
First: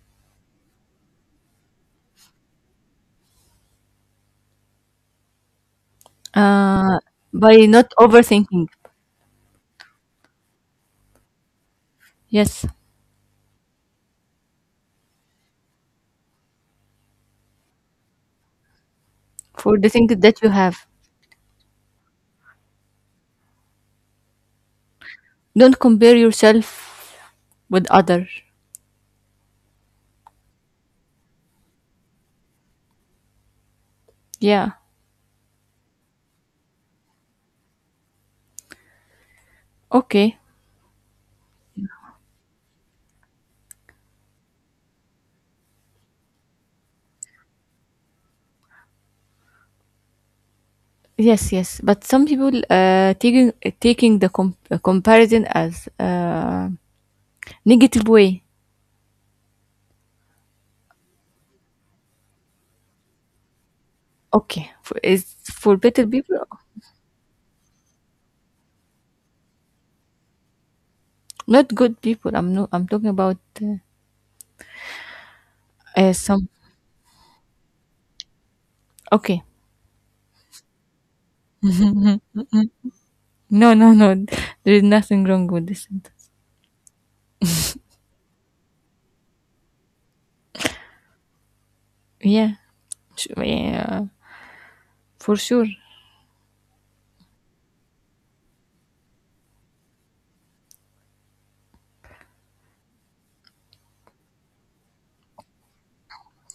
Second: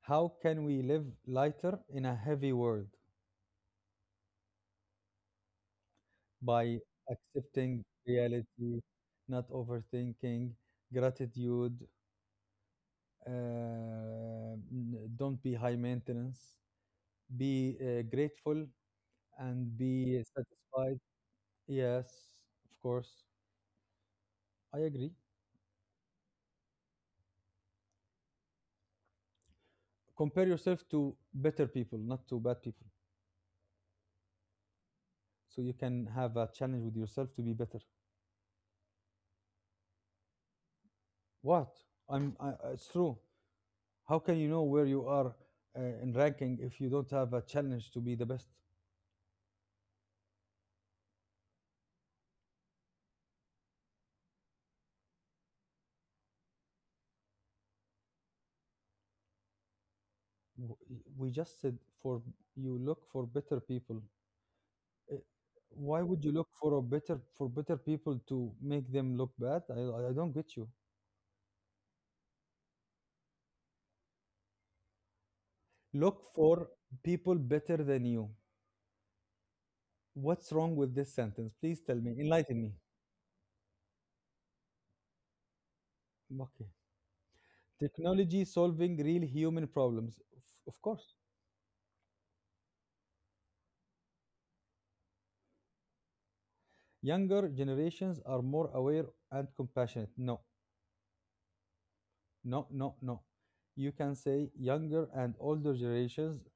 [SPEAKER 1] How can we live lighter in a heavy world, by
[SPEAKER 2] uh, by
[SPEAKER 1] accepting
[SPEAKER 2] not overthinking.
[SPEAKER 1] reality, not overthinking, gratitude.
[SPEAKER 2] Yes,
[SPEAKER 1] Don't be high maintenance. Be grateful and
[SPEAKER 2] for the things
[SPEAKER 1] be
[SPEAKER 2] that you have.
[SPEAKER 1] satisfied. Yes, of course. I agree.
[SPEAKER 2] Don't compare yourself with other.
[SPEAKER 1] Compare yourself to better people, not to bad people.
[SPEAKER 2] Yeah.
[SPEAKER 1] So you can have a challenge with yourself to be better.
[SPEAKER 2] Okay.
[SPEAKER 1] What? It's true. How can you know where you are in ranking if you don't have a challenge to be the best?
[SPEAKER 2] Yes, yes. But some people, taking the comparison as, negative way.
[SPEAKER 1] W- We just said for you look for better people.
[SPEAKER 2] Okay, for,
[SPEAKER 1] Uh,
[SPEAKER 2] is for
[SPEAKER 1] Why
[SPEAKER 2] better
[SPEAKER 1] would you
[SPEAKER 2] people,
[SPEAKER 1] look for a better people to make them look bad? I don't get you.
[SPEAKER 2] not good people. I'm no. I'm talking about,
[SPEAKER 1] Look
[SPEAKER 2] some.
[SPEAKER 1] for people better than you.
[SPEAKER 2] Okay.
[SPEAKER 1] What's wrong with this sentence? Please tell me. Enlighten me.
[SPEAKER 2] No, no, no. There is nothing wrong with this sentence.
[SPEAKER 1] Okay. Technology solving real human problems. Of course.
[SPEAKER 2] Yeah. Yeah. For sure.
[SPEAKER 1] Younger generations are more aware and compassionate. No, no, no, no. You can say younger and older generations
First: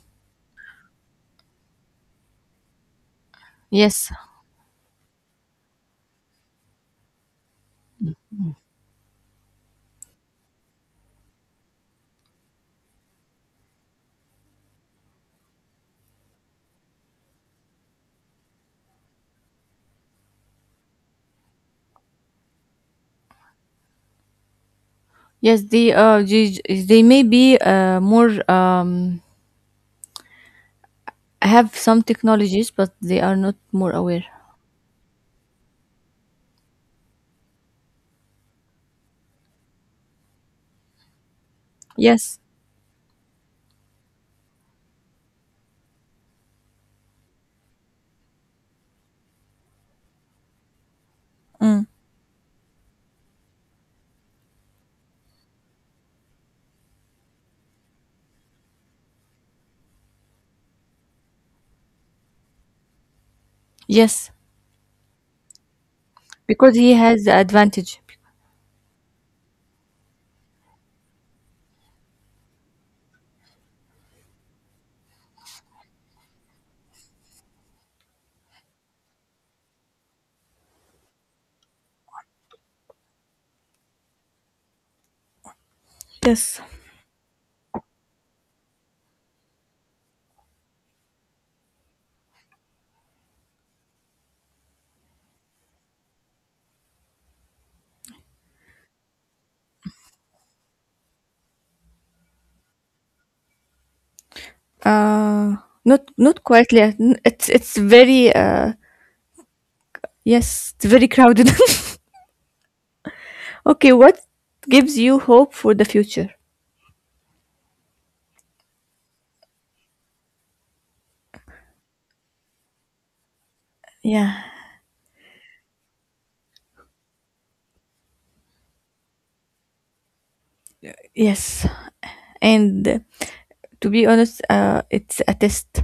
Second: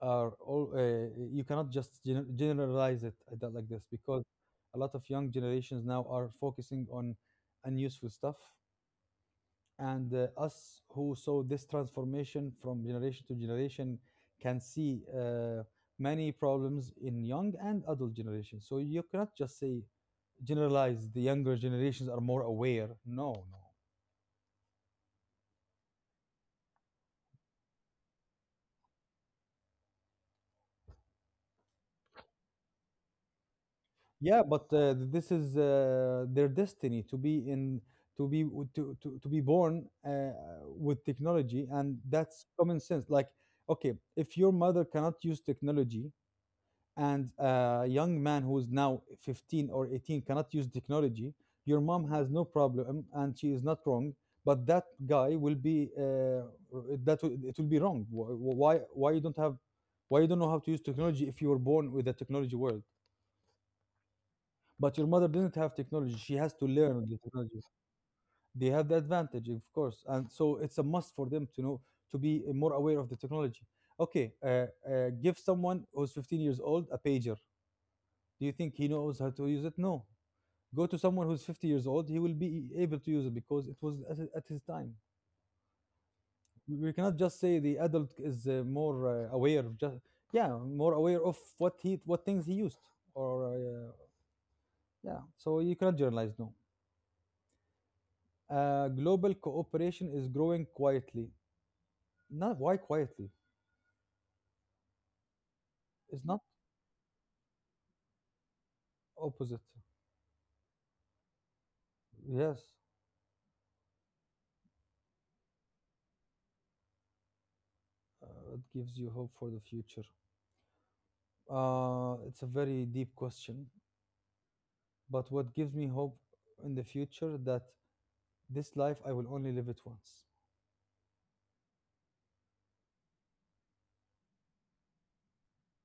[SPEAKER 1] are all you cannot just generalize it at that like this,
[SPEAKER 2] Yes,
[SPEAKER 1] because a lot of young generations now are focusing on unuseful stuff, and us who saw this transformation from generation to generation can see many problems in young and adult generations, so you cannot just say generalize the younger generations are more aware. No no.
[SPEAKER 2] yes, they may be, more, have some technologies, but they are not more aware.
[SPEAKER 1] Yeah, but this is their destiny to be in to be w- to be born with technology, and
[SPEAKER 2] Yes.
[SPEAKER 1] that's common sense. Like, okay, if your mother cannot use technology, and a young man who is now 15 or 18 cannot use technology, your
[SPEAKER 2] Mm,
[SPEAKER 1] mom has no problem, and she is not wrong. But that guy will be that will, it will be wrong. Why you don't have why you don't know how to use technology if you were born with the technology world?
[SPEAKER 2] yes,
[SPEAKER 1] But your mother didn't have technology. She has to
[SPEAKER 2] because he
[SPEAKER 1] learn the
[SPEAKER 2] has the
[SPEAKER 1] technology.
[SPEAKER 2] advantage.
[SPEAKER 1] They have the advantage, of course, and so it's a must for them to know to be more aware of the technology. Okay, give someone who's 15 years old a pager. Do you think he knows how to use it? No. Go to someone who's 50 years old. He will be able to use it because it was at his time.
[SPEAKER 2] Yes.
[SPEAKER 1] We cannot just say the adult is more aware. Just yeah, more aware of what he what things he used, or yeah. So you cannot generalize. No. Global cooperation is growing quietly. Not, why quietly?
[SPEAKER 2] Uh, not
[SPEAKER 1] It's not
[SPEAKER 2] not quite yet. It's very,
[SPEAKER 1] opposite.
[SPEAKER 2] yes, it's very crowded.
[SPEAKER 1] Yes,
[SPEAKER 2] Okay, what gives you hope for the future?
[SPEAKER 1] it gives you hope for the future. It's a very deep question,
[SPEAKER 2] Yeah,
[SPEAKER 1] but what gives me hope in the future that this life I will only live it once.
[SPEAKER 2] yes, and, to be honest, it's a test,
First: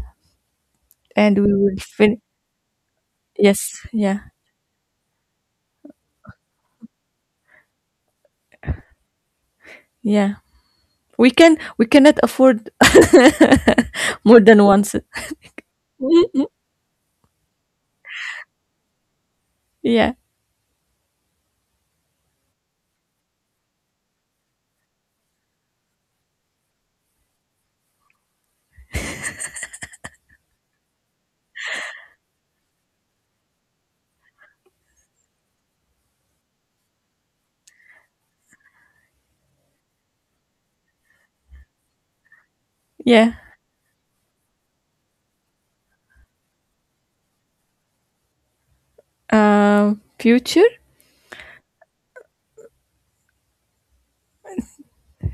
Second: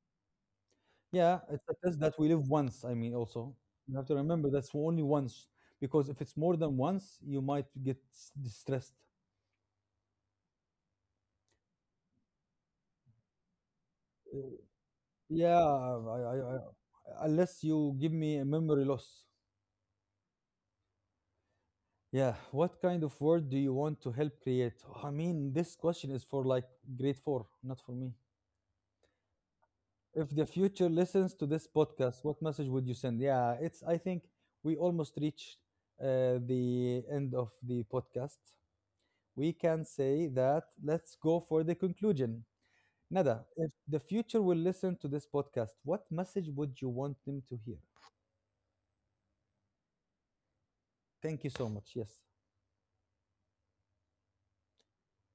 [SPEAKER 2] and
[SPEAKER 1] Yeah,
[SPEAKER 2] we
[SPEAKER 1] it's a
[SPEAKER 2] will
[SPEAKER 1] test that
[SPEAKER 2] fin.
[SPEAKER 1] we live once. I mean, also
[SPEAKER 2] Yes,
[SPEAKER 1] you have to
[SPEAKER 2] yeah,
[SPEAKER 1] remember that's only once, because if it's more than once, you might get distressed.
[SPEAKER 2] yeah. We cannot afford more than once.
[SPEAKER 1] Yeah,
[SPEAKER 2] Mhm.
[SPEAKER 1] unless you give me a memory loss.
[SPEAKER 2] Yeah,
[SPEAKER 1] Yeah, what kind of world do you want to help create? I mean, this question is for like grade four, not for me. If the future listens to this podcast, what message would you send? Yeah, it's, I think we almost reached the end of the podcast. We can say that let's go for the conclusion.
[SPEAKER 2] yeah,
[SPEAKER 1] Nada, if the future will listen to this podcast, what message would you want them to hear?
[SPEAKER 2] future,
[SPEAKER 1] Thank you so much. Yes.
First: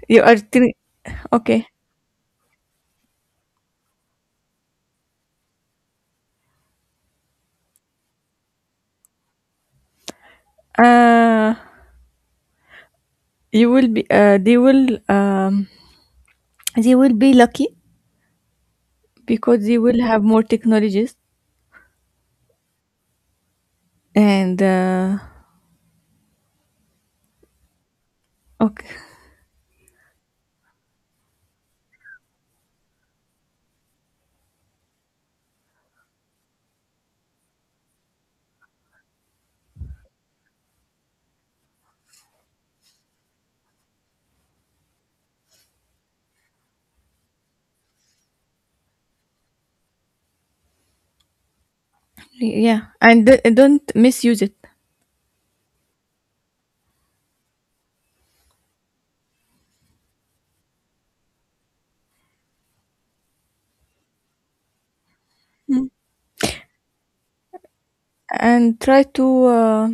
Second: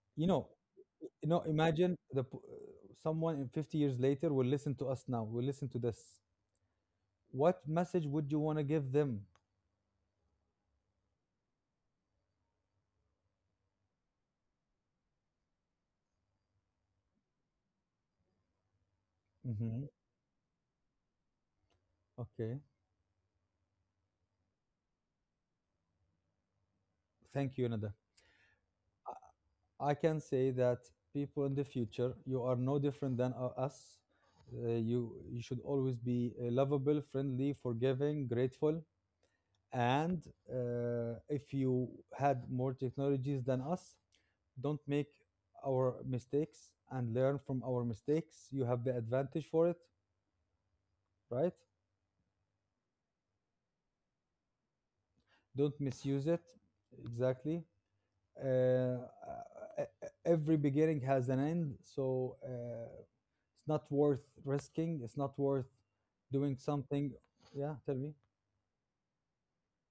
[SPEAKER 2] you
[SPEAKER 1] You
[SPEAKER 2] are
[SPEAKER 1] know,
[SPEAKER 2] three,
[SPEAKER 1] you know,
[SPEAKER 2] okay.
[SPEAKER 1] imagine someone in 50 years later will listen to us now will listen to this, what message would you want to give them?
[SPEAKER 2] uh you will be They will be lucky because they
[SPEAKER 1] Hmm.
[SPEAKER 2] will have more technologies,
[SPEAKER 1] Okay.
[SPEAKER 2] and,
[SPEAKER 1] Thank you, Nada.
[SPEAKER 2] okay.
[SPEAKER 1] I can say that, people in the future, you are no different than us, you, you should always be lovable, friendly, forgiving, grateful, and if you had more technologies than us, don't make our mistakes and learn from our mistakes. You have the advantage for it, right?
[SPEAKER 2] Yeah, and, don't misuse it,
[SPEAKER 1] Don't misuse it. Exactly. uh, e- every beginning has an end, so it's not worth risking, it's not worth doing something. Yeah, tell me.
[SPEAKER 2] and try to, uh,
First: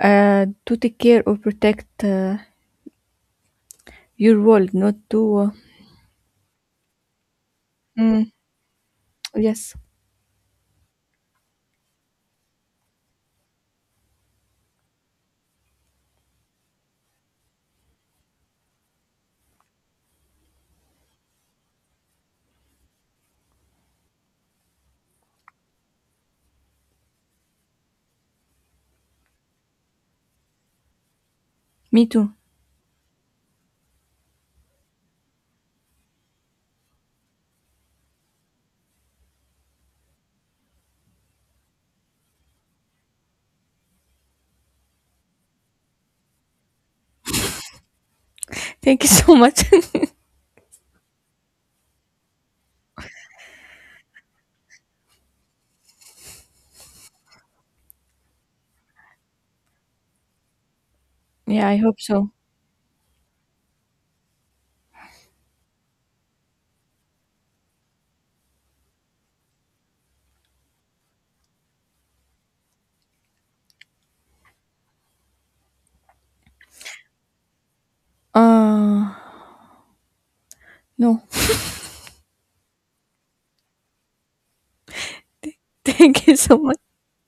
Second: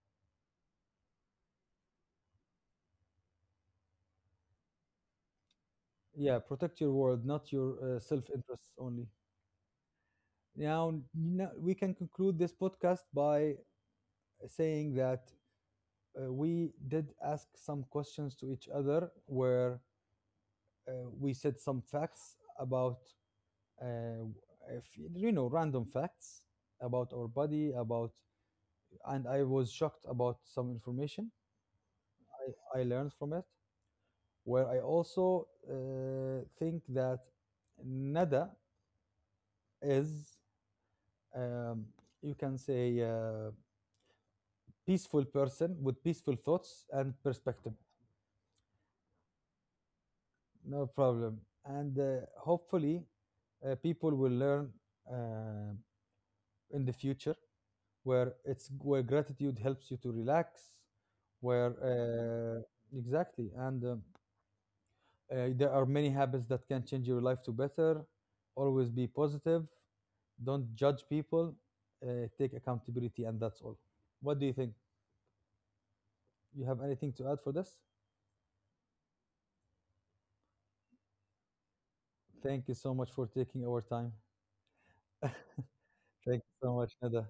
[SPEAKER 2] to take care or protect, your world, not to,
[SPEAKER 1] Yeah, protect your world, not your
[SPEAKER 2] mm,
[SPEAKER 1] self-interest only.
[SPEAKER 2] yes,
[SPEAKER 1] Now, now we can conclude this podcast by saying that we did ask some questions to each other where, uh, we said some facts about, uh, if, you know, random facts about our body, about, and I was shocked about some information.
[SPEAKER 2] me too.
[SPEAKER 1] I learned from it, where I also think that Nada is um, you can say peaceful person with peaceful thoughts and perspective.
[SPEAKER 2] Thank you so much.
[SPEAKER 1] No problem. And hopefully people will learn uh, in the future where it's, where gratitude helps you to relax,
[SPEAKER 2] Yeah,
[SPEAKER 1] where
[SPEAKER 2] I hope so.
[SPEAKER 1] exactly, and there are many habits that can change your life to better. Always be positive, don't judge people, take accountability, and that's all. What do you think? You have anything to add for this?
[SPEAKER 2] Uh, no.
[SPEAKER 1] Thank you so much for taking our time.
[SPEAKER 2] Thank you
[SPEAKER 1] Thank you
[SPEAKER 2] so
[SPEAKER 1] so
[SPEAKER 2] much.
[SPEAKER 1] much, Nada.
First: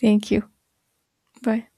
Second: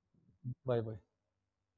[SPEAKER 2] Thank you.
[SPEAKER 1] Bye bye.
[SPEAKER 2] Bye.